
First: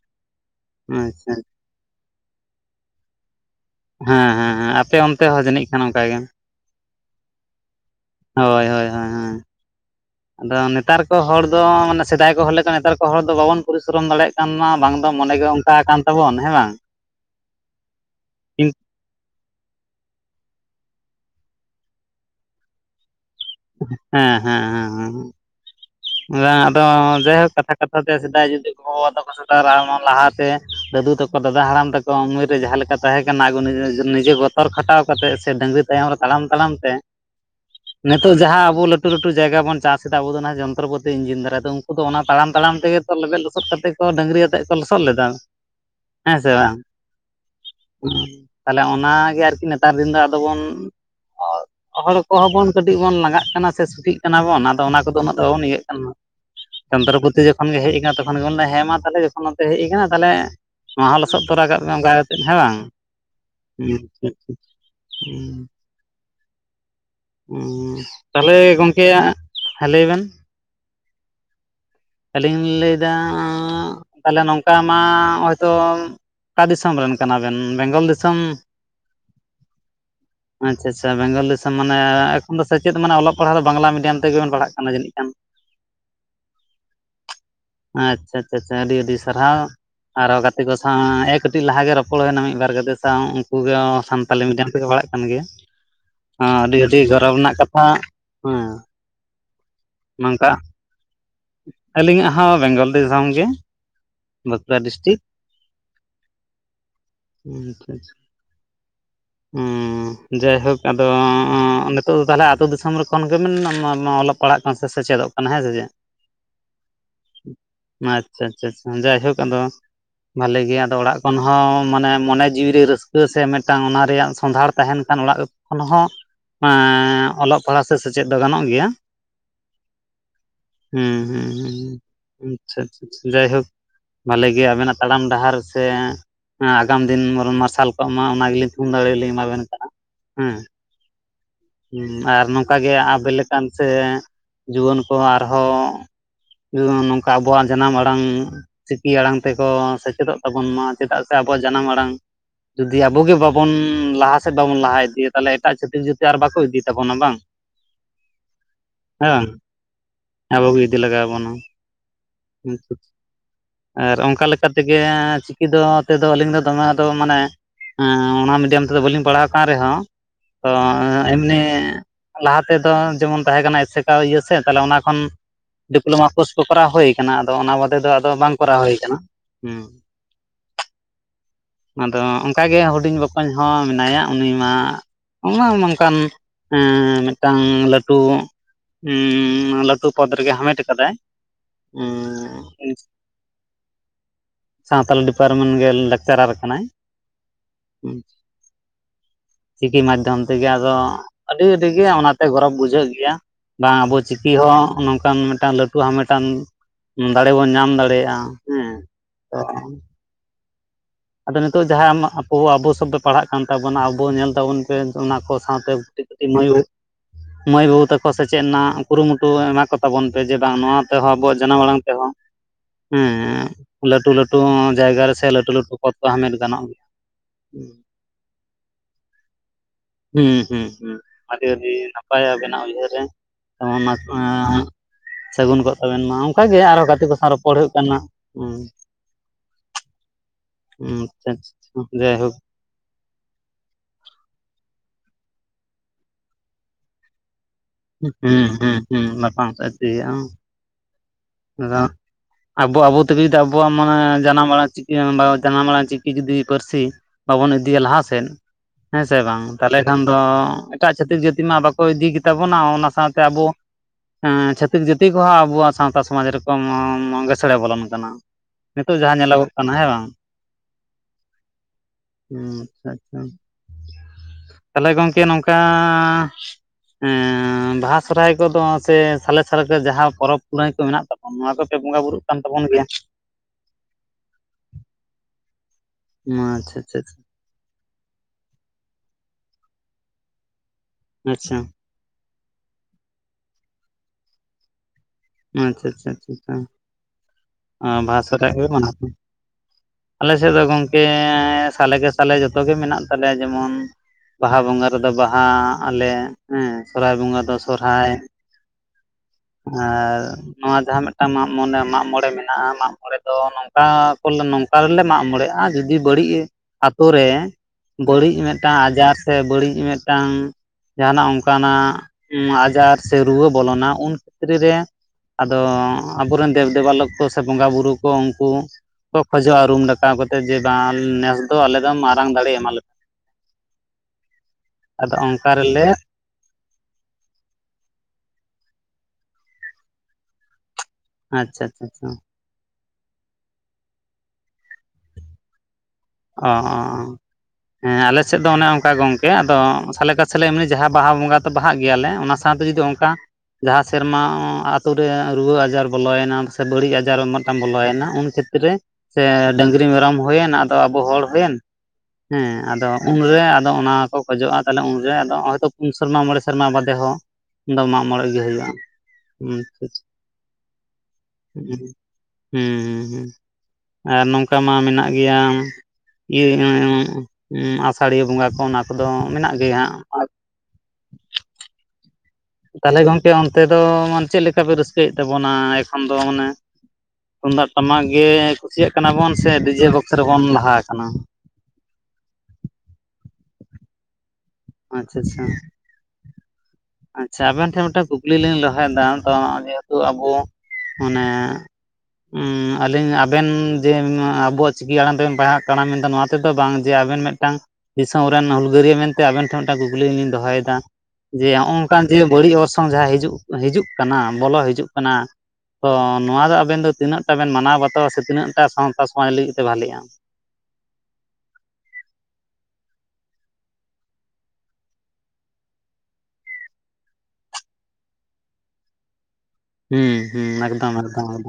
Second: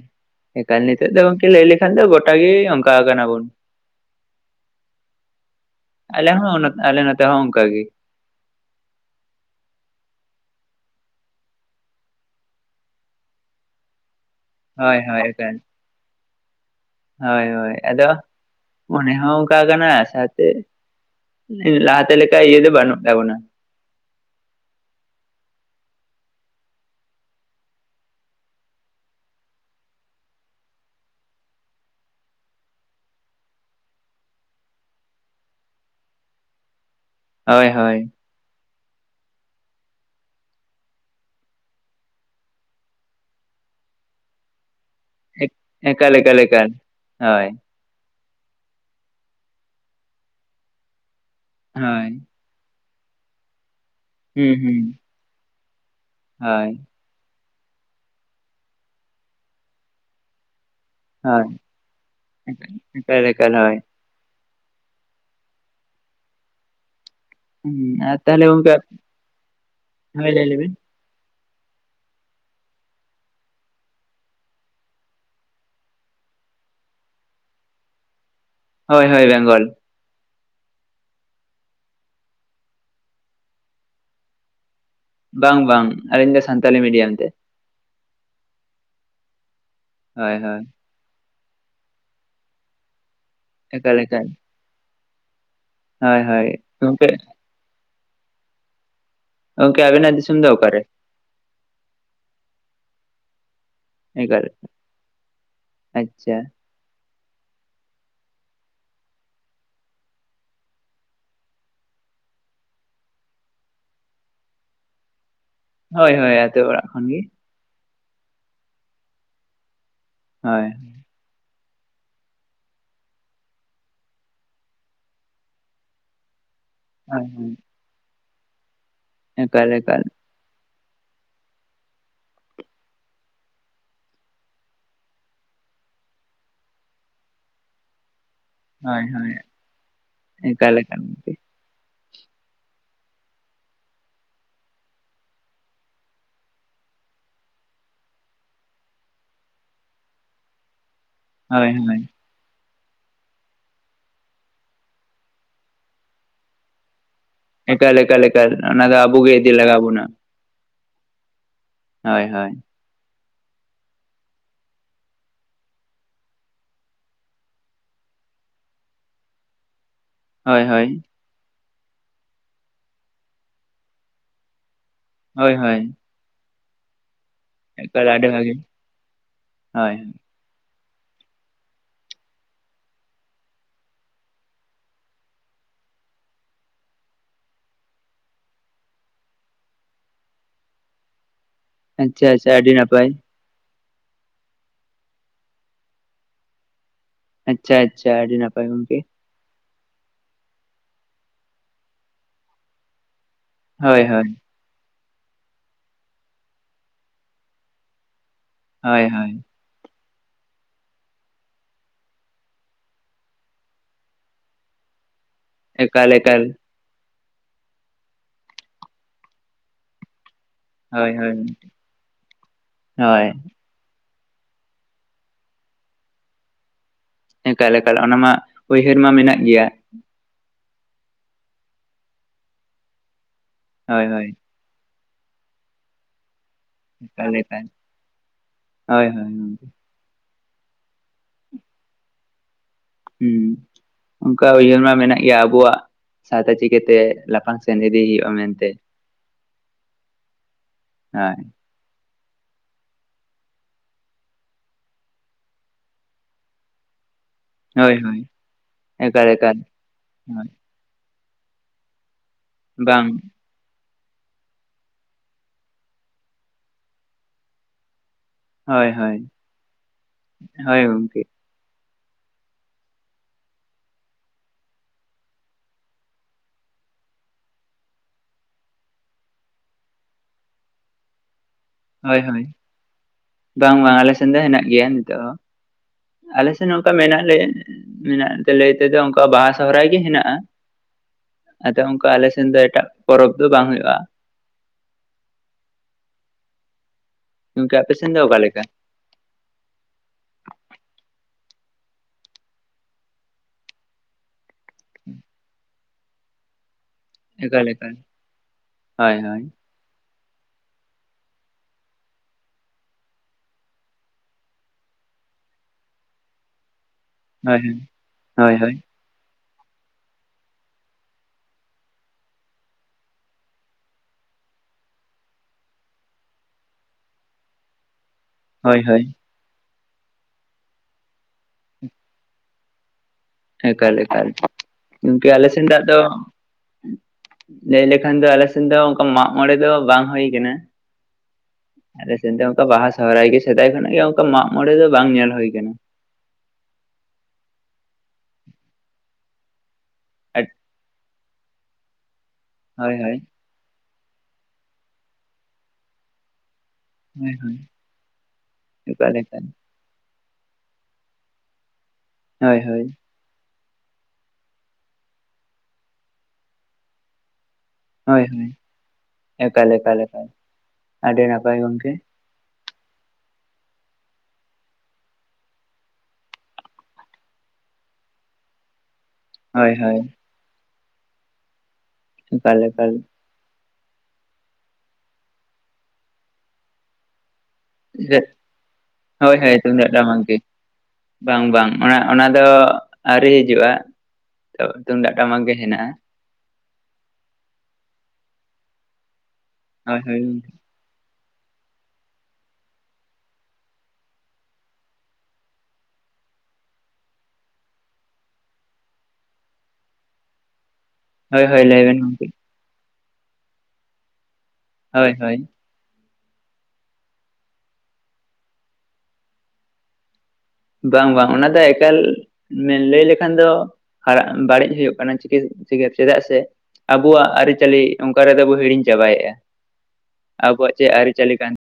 ᱮᱠᱟᱞ, ᱱᱤᱛᱳᱜ ᱫᱚ ᱟᱪᱪᱷᱟ ᱜᱚᱝᱠᱮ ᱞᱟᱹᱭ ᱞᱮᱠᱷᱟᱡ ᱫᱚ ᱜᱚᱴᱟ ᱜᱮ ᱚᱸᱠᱟ ᱦᱟᱠᱟᱱ ᱟᱵᱚᱱ᱾ ᱦᱮᱸ ᱦᱮᱸ ᱦᱮᱸ ᱟᱯᱮ ᱚᱱᱛᱮ ᱦᱚᱸ ᱡᱟᱹᱱᱤᱡ ᱠᱷᱟᱱ ᱚᱱᱠᱟ ᱜᱮ? ᱟᱞᱮ ᱦᱚᱸ ᱚᱱᱟ- ᱟᱞᱮ ᱱᱚᱛᱮ ᱦᱚᱸ ᱚᱱᱠᱟ ᱜᱮ ᱦᱳᱭ ᱦᱳᱭ ᱦᱳᱭ ᱦᱳᱸᱭ᱾ ᱟᱫᱚ ᱱᱮᱛᱟᱨ ᱠᱚ ᱦᱚᱲ ᱫᱚ ᱢᱟᱱᱮ ᱥᱮᱫᱟᱭ ᱠᱚ ᱦᱚᱲ ᱞᱮᱠᱟ ᱱᱮᱛᱟᱨ ᱠᱚ ᱦᱚᱲ ᱫᱚ ᱵᱟᱵᱚᱱ ᱯᱚᱨᱤᱥᱚᱨᱚᱢ ᱫᱟᱲᱮᱭᱟᱜ ᱠᱟᱱᱼᱟ ᱵᱟᱝ ᱦᱳᱭ ᱫᱚ ᱦᱳᱭ ᱢᱚᱱᱮ ᱜᱮ ᱮᱠᱟᱞ ᱚᱱᱠᱟ ᱦᱟᱠᱟᱱ ᱛᱟᱵᱚᱱ, ᱦᱮᱸ ᱵᱟᱝ? ᱦᱳᱭ ᱦᱳᱭ ᱟᱫᱚ ᱢᱚᱱᱮ ᱦᱚᱸ ᱚᱸᱠᱟ ᱦᱟᱠᱟᱱᱟ ᱥᱟᱶᱛᱮ ᱤ ᱞᱟᱦᱟᱛᱮ ᱞᱮᱠᱟ ᱤᱭᱟᱹ ᱫᱚ ᱵᱟᱹᱱᱩᱜ ᱛᱟᱵᱚᱱᱟ᱾ ᱦᱮᱸ ᱦᱮᱸ ᱦᱮᱸ ᱦᱚᱸ ᱦᱚᱸᱜ᱾ ᱵᱟᱝᱼᱟ, ᱟᱫᱚ ᱡᱟᱭᱦᱳᱠ ᱠᱟᱛᱷᱟ ᱠᱟᱛᱷᱟ ᱛᱮ ᱥᱮᱫᱟᱭ ᱡᱩᱫᱤ ᱜᱚᱼᱵᱟᱵᱟ ᱛᱟᱠᱚ ᱫᱟᱫᱟ ᱨᱟᱦᱟ ᱢᱚᱱ ᱞᱟᱦᱟᱛᱮ ᱫᱟᱹᱫᱩ ᱛᱮᱠᱚ ᱫᱟᱫᱟ ᱦᱟᱲᱟᱢ ᱛᱮᱠᱚ ᱩᱢᱮᱨ ᱨᱮ ᱡᱟᱦᱟᱸ ᱞᱮᱠᱟ ᱛᱟᱦᱮᱸ ᱠᱟᱱᱟ ᱟᱠᱚ ᱱᱤᱡ ᱱᱤᱡᱮ ᱱᱤᱡᱟᱹ ᱠᱚ ᱚᱨ ᱠᱷᱟᱴᱟᱣ ᱠᱟᱛᱮᱜ ᱥᱮ ᱰᱟᱺᱜᱽᱨᱤ ᱛᱟᱭᱚᱢ ᱨᱮ ᱛᱟᱲᱟᱢ ᱛᱟᱲᱟᱢ ᱛᱮ ᱦᱳᱭ ᱦᱳᱭ᱾ ᱱᱤᱛᱚᱜ ᱡᱟᱦᱟᱸ ᱟᱵᱚ ᱞᱟᱹᱴᱩ ᱞᱟᱹᱴᱩ ᱡᱟᱭᱜᱟ ᱵᱚᱱ ᱪᱟᱥ ᱮᱫᱟ ᱟᱵᱚ ᱫᱚ ᱡᱟᱢ ᱪᱷᱚᱛᱨᱚᱵᱚᱛᱤ ᱤᱧᱡᱤᱱ ᱫᱟᱨᱟᱭ ᱛᱮ, ᱩᱸᱠᱩ ᱫᱚ ᱚᱱᱟ ᱛᱟᱲᱟᱢ ᱛᱟᱲᱟᱢ ᱛᱮᱜᱮ ᱛᱚ ᱞᱮᱵᱮᱫ ᱞᱚᱥᱚᱫ ᱠᱟᱛᱮ ᱠᱚ ᱰᱟᱺᱜᱽᱨᱤ ᱟᱛᱮᱫ ᱠᱚ ᱠᱚ ᱞᱚᱥᱚᱫ ᱞᱮᱫᱟ ᱮᱠᱟᱞ ᱮᱠᱟᱞ ᱦᱮᱸ ᱥᱮ ᱮᱠᱟᱞ ᱵᱟᱝ? ᱦᱳᱭ ᱦᱮᱸ ᱛᱟᱦᱚᱞᱮ ᱚᱱᱟ ᱜᱮ ᱟᱨᱠᱤ ᱱᱮᱛᱟᱨ ᱫᱤᱱ ᱫᱚ ᱟᱫᱚ ᱵᱚᱱ ᱦᱚᱸ ᱦᱳᱭ ᱦᱚᱲ ᱠᱚᱦᱚᱸ ᱵᱚᱱ ᱠᱟᱹᱴᱤᱡ ᱵᱚᱱ ᱞᱟᱸᱜᱟᱜ ᱠᱟᱱᱟ, ᱥᱮ ᱥᱩᱠᱷᱤᱜ ᱠᱟᱱᱟ ᱦᱩᱸ ᱵᱚᱱ ᱦᱩᱸ ᱟᱫᱚ ᱚᱱᱟ ᱠᱚᱫᱚ ᱩᱱᱟᱹᱜ ᱵᱟᱵᱚᱱ ᱤᱭᱟᱹᱜ ᱠᱟᱱᱟ᱾ ᱦᱳᱭ᱾ ᱪᱚᱱᱫᱨᱚᱯᱚᱛᱤ ᱡᱚᱠᱷᱚᱱ ᱜᱮ ᱦᱮᱡ ᱟᱠᱟᱱᱟ ᱛᱚᱠᱷᱚᱱ ᱜᱮ ᱵᱚᱱ ᱞᱟᱹᱭᱟ, ᱦᱮᱸ ᱢᱟ ᱛᱟᱦᱮᱞᱮ ᱡᱚᱠᱷᱚᱱ ᱱᱚᱛᱮ ᱦᱮᱡ ᱟᱠᱟᱱᱟ ᱛᱟᱦᱮᱞᱮ ᱱᱚᱣᱟ ᱦᱚᱸ ᱞᱚᱥᱚᱫ ᱦᱳᱭ ᱛᱚᱨᱟ ᱠᱟᱜ ᱢᱮ ᱚᱱᱠᱟ ᱠᱟᱛᱮᱫ ᱦᱮᱸ ᱵᱟᱝ, ᱮᱠᱟᱞ ᱮᱠᱟᱞ ᱦᱳᱭ ᱦᱩᱸ ᱴᱷᱤᱠ ᱴᱷᱤᱠ, ᱦᱩᱸ ᱾ ᱦᱩᱸ ᱚᱦᱚᱸ, ᱟᱨ ᱛᱟᱦᱚᱞᱮ ᱜᱚᱝᱠᱮᱭᱟᱜ, ᱦᱮᱸ ᱞᱟᱹᱭ ᱵᱮᱱ? ᱦᱮ ᱞᱟᱹᱭ ᱵᱤᱱ? ᱟᱹᱞᱤᱧ ᱞᱟᱹᱭᱻᱫᱟᱸᱻᱜ ᱛᱟᱦᱚᱞᱮ ᱱᱚᱝᱠᱟ ᱢᱟ ᱦᱚᱭᱛᱳ ᱚᱠᱟ ᱫᱤᱥᱚᱢ ᱨᱮᱱ ᱠᱟᱱᱟᱵᱮᱱ ᱵᱮᱝᱜᱚᱞ ᱫᱤᱥᱚᱢ? ᱦᱳᱭ ᱦᱳᱭ ᱵᱮᱝᱜᱚᱞ᱾ ᱟᱪᱪᱷᱟ ᱟᱪᱪᱷᱟ ᱵᱮᱝᱜᱚᱞ ᱫᱤᱥᱚᱢ ᱢᱟᱱᱮ ᱮᱠᱷᱚᱱ ᱫᱚ ᱥᱮᱪᱮᱫ ᱢᱟᱱᱮ ᱚᱞᱚᱜ ᱯᱟᱲᱦᱟᱜ ᱫᱚ ᱵᱟᱝᱜᱽᱞᱟ ᱢᱤᱰᱤᱭᱟᱢ ᱛᱮᱜᱮ ᱵᱮᱱ ᱯᱟᱲᱦᱟᱜ ᱠᱟᱱᱟ ᱡᱟᱹᱱᱤᱡ ᱠᱷᱟᱱ? ᱵᱟᱝ ᱵᱟᱝ ᱟᱹᱞᱤᱧ ᱫᱚ ᱥᱟᱱᱛᱟᱞᱤ ᱢᱤᱰᱤᱭᱟᱹᱢ ᱛᱮ᱾ ᱟᱪᱪᱷᱟ ᱪᱪᱷᱟ ᱟᱪᱪᱷᱟ, ᱟᱹᱰᱤ ᱟᱹᱰᱤ ᱥᱟᱨᱦᱟᱣ ᱟᱨᱚ ᱦᱳᱭ ᱜᱟᱛᱮ ᱦᱳᱭ ᱠᱚ ᱟᱸ ᱮ ᱠᱟᱹᱴᱤᱡ ᱞᱟᱦᱟ ᱜᱮ ᱨᱚᱯᱚᱲ ᱦᱩᱭ ᱮᱱᱟ ᱢᱤᱫ ᱵᱟᱨ ᱜᱟᱛᱮ ᱥᱟᱶ ᱩᱸᱠᱩ ᱜᱮᱣ ᱮᱠᱟᱞ ᱮᱠᱟᱞ ᱥᱟᱱᱛᱟᱞᱤ ᱢᱤᱰᱤᱭᱟᱢ ᱛᱮᱠᱚ ᱯᱟᱲᱦᱟᱜ ᱠᱟᱱ ᱜᱮᱭᱟ, ᱦᱳᱭ ᱦᱳᱭ ᱦᱚᱸ ᱟᱹᱰᱤ ᱟᱹᱰᱤ ᱜᱚᱝᱠᱮ ᱜᱚᱨᱚᱵᱽ ᱨᱮᱱᱟᱜ ᱠᱟᱛᱷᱟ, ᱦᱮᱸ᱾ ᱜᱚᱝᱠᱮ ᱟᱹᱵᱤᱱᱟᱜ ᱫᱤᱥᱚᱢ ᱫᱚ ᱚᱠᱟᱨᱮ? ᱟᱹᱞᱤᱧᱼᱦᱟᱸᱜ ᱦᱚᱸ ᱵᱮᱝᱜᱚᱞ ᱫᱤᱥᱚᱢ ᱜᱮ, ᱮᱠᱟᱞ ᱵᱟᱸᱠᱩᱲᱟ ᱰᱤᱥᱴᱤᱠ, ᱟᱪᱪᱷᱟ ᱟᱪᱪᱷᱟ ᱟᱪᱪᱷᱟ᱾ [inaudible] ᱦᱚᱸ ᱡᱟᱭᱦᱳᱠ ᱟᱫᱚ ᱦᱚᱸᱜᱼᱚ ᱱᱤᱛᱚᱜ ᱫᱚ ᱛᱟᱦᱮᱞᱮ ᱟᱹᱛᱩ ᱫᱤᱥᱚᱢ ᱨᱮ ᱠᱷᱚᱱ ᱜᱮ ᱢᱮᱱᱟᱻᱢᱟ ᱚᱞᱚᱜ ᱯᱟᱲᱦᱟᱜ ᱠᱟᱱᱟ ᱥᱮ ᱥᱮᱪᱮᱫᱚᱜ ᱠᱟᱱᱟ, ᱦᱮᱸ ᱥᱮ ᱪᱮᱫ? ᱦᱳᱭ ᱦᱳᱭ ᱟᱹᱛᱩ ᱚᱲᱟᱜ ᱠᱷᱚᱱ ᱜᱮ᱾ ᱟᱪᱪᱷᱟ ᱟᱪᱪᱷᱟ ᱟᱪᱪᱷᱟ, ᱡᱟᱭᱦᱩᱠ ᱟᱫᱚ ᱵᱷᱟᱞᱮ ᱦᱳᱭ ᱜᱮ ᱟᱫᱚ ᱚᱲᱟᱜ ᱠᱷᱚᱱ ᱦᱚᱸ ᱢᱟᱱᱮ ᱢᱚᱱᱮ ᱡᱤᱣᱤ ᱨᱮ ᱨᱟᱹᱥᱠᱟᱹ ᱥᱮ ᱢᱤᱫᱴᱟᱝ ᱚᱱᱟ ᱨᱮᱭᱟᱜ ᱥᱚᱸᱫᱷᱟᱲ ᱛᱟᱦᱮᱸᱱ ᱠᱷᱟᱱ ᱚᱲᱟᱜ ᱟᱹᱵ ᱠᱷᱚᱱ ᱦᱚᱸ ᱮᱸ ᱦᱳᱭ ᱦᱳᱭ ᱚᱞᱚᱜ ᱯᱟᱲᱦᱟᱜ ᱥᱮ ᱥᱮᱪᱮᱫ ᱫᱚ ᱜᱟᱱᱚᱜ ᱜᱮᱭᱟ᱾ ᱮᱠᱟᱞ ᱮᱠᱟᱞ, ᱦᱩᱸ ᱦᱩᱸ ᱦᱩᱸ ᱟᱪᱪᱷᱟ ᱟᱪᱪᱷᱟ ᱡᱟᱭᱦᱳᱠ, ᱵᱷᱟᱞᱮ ᱜᱮ ᱟᱵᱮᱱᱟᱜ ᱛᱟᱲᱟᱢ ᱰᱟᱦᱟᱨ ᱥᱮ ᱟᱜᱟᱢ ᱫᱤᱱ ᱵᱚᱱ ᱢᱟᱨᱥᱟᱞ ᱠᱚᱜ ᱢᱟ ᱚᱱᱟ ᱜᱮᱞᱤᱧ, ᱛᱷᱩᱢ ᱦᱳᱭ ᱫᱟᱲᱮ ᱦᱳᱭ ᱞᱤᱧ ᱮᱢᱟᱵᱮᱱ ᱠᱟᱱᱟ ᱦᱮᱸ᱾ ᱮᱠᱟᱞ ᱮᱠᱟᱞ ᱜᱚᱝᱠᱮ ᱦᱩᱸ ᱟᱨ ᱱᱚᱝᱠᱟ ᱜᱮ ᱟᱵᱮ ᱞᱮᱠᱟᱱ ᱥᱮ ᱡᱩᱣᱟᱹᱱ ᱠᱚ ᱟᱨᱦᱚᱸ ᱱᱚᱝᱠᱟ ᱟᱵᱚᱣᱟᱜ ᱡᱟᱱᱟᱢ ᱟᱲᱟᱝ ᱪᱤᱠᱤ ᱟᱲᱟᱝ ᱛᱮᱠᱚ ᱥᱮᱪᱮᱫᱚᱜ ᱛᱟᱵᱚᱱ ᱢᱟ, ᱪᱮᱫᱟᱜ ᱥᱮ ᱟᱵᱚᱣᱟᱜ ᱦᱳᱭ ᱡᱟᱱᱟᱢ ᱦᱳᱭ ᱟᱲᱟᱝ, ᱡᱩᱫᱤ ᱟᱵᱚ ᱜᱮ ᱵᱟᱵᱚᱱ ᱞᱟᱦᱟ ᱥᱮᱫ ᱵᱟᱵᱚᱱ ᱞᱟᱦᱟ ᱤᱫᱤᱭᱟ ᱛᱟᱦᱚᱞᱮ ᱮᱴᱟᱜ ᱪᱷᱟᱹᱛᱤᱠ ᱡᱟᱹᱛᱤ ᱟᱨ ᱵᱟᱠᱚ ᱤᱫᱤ ᱛᱟᱵᱚᱱᱟ ᱵᱟᱝ᱾ ᱮᱠᱟᱞ ᱮᱠᱟᱞ ᱮᱠᱟᱞ ᱚᱱᱟ ᱫᱚ ᱟᱵᱚ ᱜᱮ ᱤᱫᱤ ᱞᱟᱜᱟᱣ ᱵᱚᱱᱟ᱾ ᱟᱵᱚ ᱜᱮ ᱤᱫᱤ ᱞᱟᱜᱟᱣ ᱵᱚᱱᱟ᱾ ᱦᱳᱭ ᱦᱳᱭ, ᱟᱪᱪᱷᱟ ᱟᱪᱪᱷᱟ᱾ ᱟᱨ ᱚᱱᱠᱟ ᱞᱮᱠᱟ ᱛᱮᱜᱮ ᱪᱤᱠᱤ ᱫᱚ ᱛᱮᱫᱚ ᱟᱹᱞᱤᱧ ᱫᱚ ᱫᱚᱢᱮ ᱟᱫᱚ ᱢᱟᱱᱮ, ᱮᱸ ᱚᱱᱟ ᱢᱤᱰᱤᱭᱟᱢ ᱛᱮᱫᱚ ᱵᱟᱹᱞᱤᱧ ᱯᱟᱲᱦᱟᱣ ᱟᱠᱟᱱ ᱨᱮᱦᱚᱸ ᱦᱳᱭ ᱛᱚ, ᱦᱳᱭ ᱮᱸ ᱮᱢᱱᱤ ᱞᱟᱦᱟ ᱛᱮᱫᱚ ᱡᱮᱢᱚᱱ ᱛᱟᱦᱮᱸ ᱠᱟᱱᱟ ᱮᱥᱮᱠᱟᱣ ᱤᱭᱟᱹ ᱥᱮ ᱛᱟᱦᱚᱞᱮ ᱚᱱᱟ ᱠᱷᱚᱱ ᱦᱳᱭ ᱦᱳᱭ᱾ ᱰᱤᱯᱞᱳᱢᱟ ᱠᱳᱨᱥ ᱠᱚ ᱠᱚᱨᱟᱣ ᱦᱩᱭ ᱠᱟᱱᱟ ᱟᱫᱚ ᱚᱱᱟ ᱵᱟᱫᱮ ᱫᱚ ᱠᱟᱞᱟᱰᱤ ᱟᱫᱚ ᱵᱷᱟᱜᱮ ᱵᱟᱝ ᱠᱚᱨᱟᱣ ᱦᱩᱭᱩ ᱠᱟᱱᱟ ᱾ᱦᱩᱸ [inaudible] ᱟᱫᱚ ᱚᱱᱠᱟᱜ ᱜᱮ ᱦᱩᱰᱤᱧ ᱵᱚᱠᱚᱧ ᱦᱚᱸ ᱢᱮᱱᱟᱭᱟ ᱩᱱᱤ ᱢᱟ [unintelligible] ᱚᱱᱠᱟᱱ ᱮᱸ ᱢᱤᱫᱴᱟᱝ ᱞᱟᱹᱴᱩ ᱩᱸᱻ ᱞᱟᱹᱴᱩ ᱯᱚᱫ ᱨᱮᱜᱮ ᱦᱟᱢᱮᱴ ᱟᱠᱟᱫᱟᱭ᱾ ᱟᱪᱪᱷᱟ ᱟᱪᱪᱷᱟ ᱟᱹᱰᱤ ᱱᱟᱯᱟᱭ᱾ ᱥᱟᱱᱛᱟᱞᱤ ᱰᱤᱯᱟᱨᱢᱮᱱᱴ ᱜᱮ ᱞᱟᱠᱪᱟᱨᱟᱨ ᱠᱟᱱᱟᱭ᱾ ᱟᱪᱪᱷᱟ ᱟᱪᱪᱷᱟ ᱟᱹᱰᱤ ᱱᱟᱯᱟᱭ ᱜᱚᱝᱠᱮ, ᱪᱤᱠᱤ ᱢᱟᱫᱽᱫᱷᱚᱢ ᱛᱮᱜᱮ ᱟᱫᱚ ᱟᱹᱰᱤ ᱟᱹᱰᱤ ᱜᱮ ᱚᱱᱟᱛᱮ ᱜᱚᱨᱚᱵᱽ ᱵᱩᱡᱷᱟᱹᱜ ᱜᱮᱭᱟ ᱵᱟᱝ ᱦᱳᱭ ᱟᱵᱚ ᱦᱳᱭ ᱪᱤᱠᱤ, ᱠᱤ ᱦᱚᱸ ᱱᱚᱝᱠᱟᱱ ᱢᱤᱫᱴᱟᱱ ᱞᱟᱹᱴᱩ ᱦᱟᱢᱮᱴᱟᱱ ᱫᱟᱲᱮ ᱵᱚᱱ ᱧᱟᱢ ᱫᱟᱲᱮᱭᱟᱜᱼᱟ, ᱦᱳᱭ ᱦᱮᱸ ᱦᱳᱭ, [unintelligible] ᱟᱫᱚ ᱱᱤᱛᱚᱜ ᱡᱟᱦᱟᱸ ᱟᱢ ᱟᱵᱚ ᱟᱵᱚ ᱥᱚᱵ ᱯᱮ ᱯᱟᱲᱦᱟᱜ ᱠᱟᱱ ᱛᱟᱵᱚᱱᱟ ᱟᱵᱚ ᱧᱮᱞ ᱛᱟᱵᱚᱱ ᱯᱮ ᱚᱱᱟ ᱠᱚ, ᱥᱟᱶᱛᱮ ᱮᱠᱟᱞ ᱠᱟᱹᱴᱤᱜ ᱮᱠᱟᱞ ᱠᱟᱹᱴᱤᱜ ᱢᱟᱹᱭ ᱵᱟᱹᱵᱩ ᱢᱟᱹᱭ ᱵᱟᱹᱵᱩ ᱛᱟᱠᱚ ᱥᱮᱪᱮᱫ ᱨᱮᱱᱟᱜ ᱠᱩᱨᱩᱢᱩᱴᱩ ᱮᱢᱟ ᱠᱚᱯ ᱛᱟᱵᱚᱱ ᱯᱮ ᱡᱮ ᱵᱟᱝ ᱱᱚᱣᱟ ᱦᱳᱭ ᱛᱮᱦᱚᱸ ᱦᱳᱭ ᱟᱵᱚᱣᱟᱜ ᱡᱟᱱᱟᱢ ᱟᱲᱟᱝ ᱛᱮᱦᱚᱸ ᱦᱳᱭ ᱦᱮᱸ, ᱞᱟᱹᱴᱩ ᱞᱟᱹᱴᱩ ᱡᱟᱭᱜᱟ ᱨᱮ ᱥᱮ ᱞᱟᱹᱴᱩ ᱞᱟᱹᱴᱩ ᱯᱚᱫᱽ ᱠᱚ ᱦᱟᱢᱮᱴ ᱜᱟᱱᱚᱜ ᱜᱮᱭᱟ᱾ ᱮᱠᱟᱞ ᱮᱠᱟᱞ ᱚᱱᱟ ᱢᱟ ᱩᱭᱦᱟᱹᱨ ᱢᱟ ᱢᱮᱱᱟᱜ ᱜᱮᱭᱟ᱾ ᱦᱩᱸ ᱦᱩᱸ ᱦᱩᱸ ᱟᱹᱰᱤ ᱟᱹᱰᱤ ᱱᱟᱯᱟᱭᱟ ᱟᱵᱮᱱᱟᱜ ᱩᱭᱦᱟᱹᱨ ᱨᱮ᱾ ᱡᱮᱢᱚᱱ ᱦᱳᱭ ᱚᱱᱟ ᱦᱳᱭ ᱠᱚ ᱥᱟᱹᱜᱩᱱ ᱠᱚᱜ ᱛᱟᱵᱮᱱ ᱢᱟ᱾ ᱚᱱᱠᱟ ᱜᱮ ᱟᱨᱦᱚᱸ ᱜᱟᱛᱮ ᱮᱠᱟᱞ ᱠᱚ ᱥᱟᱶ ᱮᱠᱟᱞ ᱨᱚᱯᱚᱲ ᱦᱩᱭᱩᱜ ᱠᱟᱱᱟ ᱦᱩᱸ, ᱦᱳᱭ ᱦᱳᱭ ᱩᱸᱻᱟᱪᱪᱷᱟ ᱟᱪᱪᱷᱟ ᱡᱟᱭᱦᱳᱠ ᱦᱩᱸ ᱚᱱᱠᱟ ᱩᱭᱦᱟᱹᱨ ᱢᱟ ᱢᱮᱱᱟᱜ ᱜᱮᱭᱟ ᱟᱵᱚᱣᱟᱜ ᱥᱟᱶᱛᱟ ᱪᱤᱠᱟᱹᱛᱮ ᱞᱟᱯᱷᱟᱝ, ᱥᱮᱱ ᱤᱫᱤ ᱦᱩᱭᱩᱜᱼᱟ ᱦᱩᱸ ᱢᱮᱱᱛᱮ ᱦᱩᱸ ᱦᱩᱸ ᱞᱟᱯᱷᱟᱝ ᱥᱮᱫᱤᱭᱟ ᱦᱟᱸᱝ ᱦᱚᱭ, ᱟᱫᱚ, ᱟᱵᱚ ᱟᱵᱚ ᱛᱮᱜᱮ ᱡᱩᱫᱤ ᱟᱵᱚᱣᱟᱜ ᱢᱟᱱᱮ ᱡᱟᱱᱟᱢ ᱟᱲᱟᱝ ᱪᱤᱠᱤ [unintelligible] ᱡᱟᱱᱟᱢ ᱟᱲᱟᱝ ᱪᱤᱠᱤ ᱡᱩᱫᱤ ᱯᱟᱹᱨᱥᱤ ᱵᱟᱵᱚᱱ ᱦᱳᱭ ᱤᱫᱤᱭᱟ ᱦᱳᱭ ᱞᱟᱦᱟᱥᱮᱫ ᱦᱮᱸ ᱮᱠᱟᱞ ᱥᱮ ᱮᱠᱟᱞ ᱵᱟᱝ ᱛᱟᱦᱚᱞᱮ ᱠᱷᱟᱱ ᱫᱚ ᱦᱳᱭ ᱮᱴᱟᱜ ᱪᱷᱟᱹᱛᱤᱠ ᱡᱟᱹᱛᱤ ᱢᱟ, ᱤᱫᱤ ᱜᱮᱛᱟ ᱵᱚᱱᱟ ᱵᱟᱝ ᱚᱱᱟ ᱥᱟᱶᱛᱮ ᱟᱵᱚ ᱪᱷᱟᱛᱤᱠ ᱡᱟᱹᱛᱤ ᱠᱚᱦᱚᱸ ᱟᱵᱚᱣᱟᱜ ᱥᱟᱶᱛᱟ ᱟᱹᱵᱤ ᱨᱚᱠᱚᱡ ᱢᱟᱸᱜᱮ ᱥᱚᱲᱮ ᱵᱚᱞᱚᱱ ᱠᱟᱱᱟ᱾ ᱦᱳᱭ ᱦᱳᱭ ᱱᱤᱛᱚᱜ ᱡᱟᱦᱟᱸ ᱧᱮᱞᱚᱜᱚᱜ ᱠᱟᱱᱟ ᱦᱮᱸ ᱵᱟᱝ ᱦᱳᱭ ᱜᱚᱝᱠᱮ ᱟᱪᱪᱷᱟ ᱟᱪᱪᱷᱟ ᱛᱟᱦᱚᱞᱮ ᱜᱚᱝᱠᱮ ᱱᱚᱝᱠᱟ ᱵᱟᱦᱟ ᱥᱚᱨᱦᱟᱭ ᱠᱚᱫᱚ ᱥᱮ ᱥᱟᱞᱮ ᱥᱟᱨᱮ ᱛᱮ ᱡᱟᱦᱟᱸ ᱯᱚᱨᱚᱵᱽ ᱯᱩᱱᱟᱹᱭ ᱠᱚ ᱢᱮᱱᱟᱜ ᱛᱟᱵᱚᱱ ᱱᱚᱣᱟ ᱫᱚ ᱯᱮ ᱵᱚᱸᱜᱟ ᱦᱳᱭ ᱵᱩᱨᱩᱜ ᱦᱳᱭ ᱠᱟᱱ ᱛᱟᱵᱚᱱ ᱜᱮᱭᱟ ᱵᱟᱝ ᱵᱟᱝ ᱟᱞᱮ ᱥᱮᱱ ᱫᱚ ᱦᱮᱱᱟᱜ ᱜᱮᱭᱟ ᱱᱤᱛᱚᱜ ᱦᱚᱸ ᱟᱞᱮ ᱥᱮᱱ ᱟᱪᱪᱷᱟ ᱱᱚᱝᱠᱟ ᱟᱪᱪᱷᱟ ᱢᱮᱱᱟᱜ ᱟᱪᱪᱷᱟ ᱞᱮᱭᱟ ᱢᱮᱱᱟᱜ ᱮᱱᱛᱮ ᱞᱟᱹᱭ ᱛᱮᱫᱚ ᱚᱱᱠᱟ ᱵᱟᱦᱟ ᱥᱚᱦᱚᱨᱟᱭ ᱜᱮ ᱦᱮᱱᱟᱜᱼᱟ᱾ ᱟᱫᱚ ᱟᱪᱪᱷᱟ ᱚᱱᱠᱟ ᱟᱞᱮ ᱥᱮᱱ ᱫᱚ ᱮᱴᱟᱜ ᱯᱚᱨᱚᱵᱽ ᱫᱚ ᱵᱟᱝ ᱦᱩᱭᱩᱜᱼᱟ᱾ ᱟᱪᱪᱷᱟ ᱟᱪᱪᱷᱟ ᱟᱪᱪᱷᱟ ᱟᱪᱪᱷᱟ ᱜᱚᱢᱠᱮ ᱟᱯᱮ ᱥᱮᱱ ᱫᱚ ᱚᱠᱟ ᱞᱮᱠᱟ [inaudible] [unintelligible] ᱟᱞᱮᱥᱮᱫ ᱫᱚ ᱜᱚᱝᱠᱮ ᱥᱟᱞᱮ ᱠᱮ ᱥᱟᱞᱮ ᱡᱚᱛᱚ ᱜᱮ ᱢᱮᱱᱟᱜ ᱛᱟᱞᱮᱭᱟ ᱡᱮᱢᱚᱱ ᱵᱟᱦᱟ ᱵᱚᱸᱜᱟ ᱨᱮᱫᱚ ᱵᱟᱦᱟᱜ ᱟᱞᱮ ᱦᱮᱸ ᱥᱚᱨᱦᱟᱭ ᱵᱚᱸᱜᱟ ᱮᱠᱟᱞ ᱫᱚ ᱮᱠᱟᱞ ᱥᱚᱨᱦᱟᱭ ᱦᱳᱭ ᱦᱳᱭ ᱟᱨ ᱱᱚᱣᱟ ᱡᱟᱦᱟᱸ ᱢᱤᱫᱴᱟᱝ ᱢᱟᱜ ᱢᱚᱬᱮ ᱢᱟᱜ ᱢᱚᱬᱮ ᱢᱮᱱᱟᱜᱼᱟ ᱢᱟᱜ ᱢᱚᱬᱮ ᱫᱚ ᱱᱚᱝᱠᱟ ᱠᱚ ᱱᱚᱝᱠᱟ [inaudible] ᱢᱟᱜᱽ ᱢᱚᱬᱮᱜᱼᱟ ᱡᱩᱫᱤ ᱵᱟᱹᱲᱤᱡ ᱟᱛᱳ ᱨᱮ ᱦᱳᱭ ᱦᱳᱭ ᱵᱟᱹᱲᱤᱡ ᱦᱳᱭ ᱢᱤᱫᱴᱟᱝ ᱟᱡᱟᱨ ᱥᱮ ᱵᱟᱹᱲᱤᱡ ᱢᱤᱫᱴᱟᱝ ᱡᱟᱦᱟᱱᱟᱜ ᱚᱱᱠᱟᱱᱟᱜ ᱟᱡᱟᱨ ᱥᱮ ᱨᱩᱣᱟᱹ ᱵᱚᱞᱚᱱᱟ ᱩᱱ ᱠᱷᱮᱛᱨᱮ ᱨᱮ ᱟᱫᱚ ᱟᱵᱚᱨᱮᱱ ᱫᱮᱵᱽ ᱫᱮᱵᱟᱞᱚᱠ ᱠᱚ ᱥᱮ ᱵᱚᱸᱜᱟ ᱵᱩᱨᱩ ᱠᱚ ᱩᱱᱠᱩ ᱦᱳᱭ ᱦᱳᱭ ᱠᱚ ᱠᱷᱚᱡᱚᱜᱼᱟ ᱨᱩᱢ ᱰᱟᱠᱟᱣ ᱠᱟᱛᱮ ᱡᱮ ᱵᱟᱝ ᱱᱮᱥ ᱫᱚ ᱟᱞᱮ ᱫᱚ ᱢᱟᱨᱟᱝ ᱫᱟᱲᱮ ᱮᱢᱟᱞᱮᱯᱮ ᱮᱠᱟᱞ ᱮᱠᱟᱞ ᱜᱚᱝᱠᱮ ᱟᱫᱚ ᱚᱱᱠᱟ ᱟᱞᱮᱥᱮᱱᱟᱜ ᱫᱚ ᱨᱮᱞᱮ ᱞᱟᱹᱭ ᱞᱮᱠᱷᱟᱱ ᱫᱚ ᱟᱞᱮ ᱥᱮᱱ ᱫᱚ ᱚᱱᱠᱟ ᱢᱟᱜ ᱢᱚᱬᱮ ᱫᱚ ᱵᱟᱝ ᱦᱳᱭ ᱠᱟᱱᱟ ᱟᱪᱪᱷᱟ ᱟᱪᱪᱷᱟ ᱟᱞᱮ ᱟᱪᱪᱷᱟ ᱥᱮᱫᱽ ᱫᱚ ᱚᱱᱠᱟ ᱵᱟᱦᱟ ᱥᱚᱦᱚᱨᱟᱭ ᱜᱮ ᱥᱮᱫᱟᱭ ᱠᱷᱚᱱᱟᱜ ᱜᱮ ᱚᱱᱠᱟ ᱢᱟᱜᱽ ᱢᱚᱬᱮ ᱫᱚ ᱵᱟᱝ ᱧᱮᱞ ᱦᱳᱭ ᱠᱟᱱᱟ ᱚᱻᱻ ᱦᱮᱸ ᱟᱞᱮ ᱥᱮᱫ ᱫᱚ ᱚᱱᱮ ᱚᱱᱠᱟ ᱜᱚᱝᱠᱮ ᱟᱫᱚ ᱥᱟᱞᱮ ᱠᱟ ᱟᱨ ᱥᱟᱞᱮ ᱮᱢᱱᱤ ᱡᱟᱦᱟᱸ ᱵᱟᱦᱟ ᱵᱚᱸᱜᱟ ᱛᱚ ᱵᱟᱦᱟᱜ ᱜᱮᱭᱟᱞᱮ ᱚᱱᱟ ᱥᱟᱶᱛᱮ ᱦᱳᱭ ᱡᱩᱫᱤ ᱦᱳᱭ ᱚᱱᱠᱟ ᱡᱟᱦᱟᱸ ᱥᱮᱨᱢᱟ ᱟᱛᱩ ᱨᱮ ᱨᱩᱣᱟᱹ ᱟᱡᱟᱨ ᱵᱚᱞᱚᱭᱮᱱᱟ ᱥᱮ ᱵᱟᱹᱲᱤᱡ ᱦᱳᱭ ᱟᱡᱟᱨ ᱦᱳᱭ ᱢᱤᱫᱴᱟᱝ ᱵᱚᱞᱚᱭᱮᱱᱟ ᱩᱱ ᱠᱷᱮᱛᱨᱮ ᱮᱠᱟᱞ ᱥᱮ ᱮᱠᱟᱞ ᱰᱟᱹᱝᱨᱤ ᱢᱮᱨᱚᱢ ᱦᱩᱭᱮᱱ ᱟᱫᱚ ᱟᱵᱚ ᱦᱚᱲ ᱨᱮᱱ ᱦᱳᱭ ᱦᱮᱸ ᱦᱳᱭ ᱟᱫᱚ ᱩᱱᱨᱮ ᱟᱫᱚ ᱚᱱᱟ ᱠᱚ ᱠᱷᱚᱡᱚᱜᱼᱟ ᱛᱟᱦᱞᱮ ᱩᱱᱨᱮ ᱟᱫᱚ ᱦᱚᱭᱛᱚ ᱯᱩᱱ ᱥᱮᱨᱢᱟ ᱢᱚᱬᱮ ᱥᱮᱨᱢᱟ ᱵᱟᱫᱮ ᱦᱚᱸ ᱫᱚ ᱢᱟᱜᱽ ᱦᱳᱭ ᱢᱚᱬᱮ ᱦᱳᱭ ᱜᱮ ᱦᱩᱭᱩᱜᱼᱟ ᱮᱠᱟᱞ ᱦᱩᱸ ᱮᱠᱟᱞ ᱮᱠᱟᱞ ᱟᱹᱰᱤ ᱱᱟᱯᱟᱭ [inaudible] ᱜᱚᱝᱠᱮ ᱦᱩᱸ ᱦᱩᱸ ᱦᱩᱸ ᱦᱩᱸ ᱟᱨ ᱱᱚᱝᱠᱟ ᱢᱟ ᱢᱮᱱᱟᱜ ᱜᱮᱭᱟ ᱤᱭᱟᱹ ᱟᱥᱟᱲᱤᱭᱟᱹ ᱵᱚᱸᱜᱟ ᱠᱚ ᱚᱱᱟ ᱠᱚᱫᱚ ᱦᱳᱭ ᱢᱮᱱᱟᱜ ᱦᱳᱭ ᱜᱮᱭᱟ ᱦᱟᱸᱜ ᱮᱠᱟᱞ ᱮᱠᱟᱞ ᱛᱟᱦᱚᱸᱞᱮ ᱜᱚᱝᱹᱠᱮ ᱚᱱᱛᱮ ᱫᱚ ᱢᱟᱹᱱᱮ ᱪᱮᱫ ᱞᱮᱠᱟᱹ ᱯᱮ ᱨᱟᱹᱥᱠᱟᱹᱭᱮᱫ ᱛᱟᱹᱵᱚᱱᱟᱹ ᱮᱠᱷᱚᱱ ᱫᱚ ᱢᱟᱹᱱᱮ ᱛᱩᱢᱹᱫᱟᱜ ᱴᱟᱢᱟᱠ ᱜᱮ ᱠᱩᱥᱤᱹᱭᱟᱜ ᱠᱟᱱᱟᱹ ᱦᱳᱭ ᱵᱚᱱ ᱦᱳᱭ ᱥᱮ ᱛᱩᱢᱫᱟᱜ ᱰᱤᱡᱮ ᱴᱟᱢᱟᱠ ᱵᱚᱠᱥ ᱜᱮ ᱨᱮᱹᱵᱚᱱ ᱞᱟᱦᱟᱸ ᱟᱼᱠᱟᱱᱟᱹ᱾ ᱵᱟᱝ ᱵᱟᱝ ᱚᱱᱟ ᱚᱱᱟ ᱫᱚ ᱟᱹᱣᱨᱤ ᱦᱤᱡᱩᱜᱼᱟᱹ ᱛᱚ ᱛᱩᱢᱫᱟᱜ ᱴᱟᱢᱟᱠ ᱜᱮ ᱦᱮᱱᱟᱜᱼᱟᱹ᱾ ᱟᱪᱷᱟᱹ ᱟᱸᱵᱮᱱ ᱴᱷᱮᱱ ᱢᱤᱫᱹᱴᱮᱱ ᱠᱩᱠᱞᱤ ᱞᱤᱧ ᱨᱚᱦᱚᱭᱟ ᱛᱚ ᱦᱳᱭ ᱡᱮᱦᱮᱛᱩ ᱦᱳᱭ ᱟᱸᱵᱚ ᱢᱟᱱᱮᱹ ᱚᱸ ᱟᱹᱞᱤᱧ ᱟᱸᱵᱮᱱ ᱡᱮ ᱟᱸᱵᱚᱹᱣᱟᱜ ᱪᱤᱠᱤ ᱟᱲᱟᱝ ᱛᱮᱹᱵᱮᱱ ᱯᱟᱭᱦᱟᱼᱜ ᱠᱟᱱᱟᱹ ᱢᱮᱱᱹᱫᱟ ᱱᱚᱣᱟᱹ ᱛᱮᱫᱚ ᱵᱟᱝ ᱡᱮ ᱟᱸᱵᱮᱱ ᱢᱤᱫᱹᱴᱟᱝ ᱫᱤᱥᱚᱢ ᱨᱮᱱ ᱦᱩᱞᱜᱟᱹᱨᱭᱟᱹ ᱢᱮᱱᱹᱛᱮ ᱟᱸᱵᱮᱱ ᱴᱷᱮᱱ ᱢᱤᱫᱹᱴᱟᱝ ᱠᱩᱠᱞᱤ ᱞᱤᱧ ᱫᱚᱹᱦᱚᱭᱸᱮᱫᱟ᱾ ᱦᱳᱭᱸ ᱦᱳ ᱞᱟᱹᱭᱸᱵᱮ ᱜᱚᱢᱠᱮ ᱵᱟᱹᱲᱤᱡ ᱚᱨᱥᱚᱝ ᱡᱟᱦᱟᱸ ᱦᱤᱡᱩᱜ ᱦᱤᱡᱩᱜ ᱠᱟᱱᱟᱹ ᱵᱚᱞᱚ ᱦᱤᱡᱩᱜ ᱦᱳᱭ ᱦᱳᱭ ᱠᱟᱱᱟᱹ ᱛᱚᱸ ᱱᱚᱹᱣᱟ ᱫᱚ ᱟᱸᱵᱮᱱ ᱫᱚ ᱛᱤᱱᱟᱹᱜ ᱴᱟ ᱵᱮᱱ ᱢᱟᱱᱟᱼᱣ ᱵᱟᱹᱛᱟᱣᱟ ᱥᱮ ᱛᱤᱱᱟᱹᱜ ᱴᱟ ᱥᱟᱶᱛᱟ ᱥᱚᱢᱟᱡᱽ ᱞᱟᱹᱜᱤᱫ ᱛᱮ ᱵᱟᱹᱞᱤᱮᱜᱼᱟᱹ᱾ ᱵᱟᱝ ᱵᱟᱝ ᱚᱱᱟ ᱫᱚ ᱮᱠᱟᱞ ᱢᱮᱱ ᱞᱟᱹᱭ ᱞᱮᱹᱠᱷᱟᱱ ᱫᱚ ᱟᱲᱟᱜ ᱵᱟᱹᱲᱤᱡ ᱦᱳᱭᱳᱼᱜ ᱠᱟᱱᱟᱹ ᱪᱤᱠᱟᱹ ᱪᱤᱠᱟᱹ, ᱪᱮᱫᱟᱜ ᱥᱮ ᱟᱵᱚᱣᱟᱜᱼᱟ ᱟᱹᱨᱤᱪᱟᱹᱞᱤ ᱚᱱᱠᱟ ᱨᱮᱫᱚ ᱵᱚ ᱦᱤᱲᱤᱧ ᱪᱟᱵᱟᱭᱮᱜᱼᱟ, ᱦᱩᱸ ᱟᱵᱚᱣᱚᱜ-ᱟ ᱦᱩᱸ ᱪᱮᱫ ᱮᱠᱫᱚᱢ ᱟᱹᱨᱤᱪᱟᱹᱞᱤ ᱠᱟᱱ ᱮᱠᱫᱚᱢ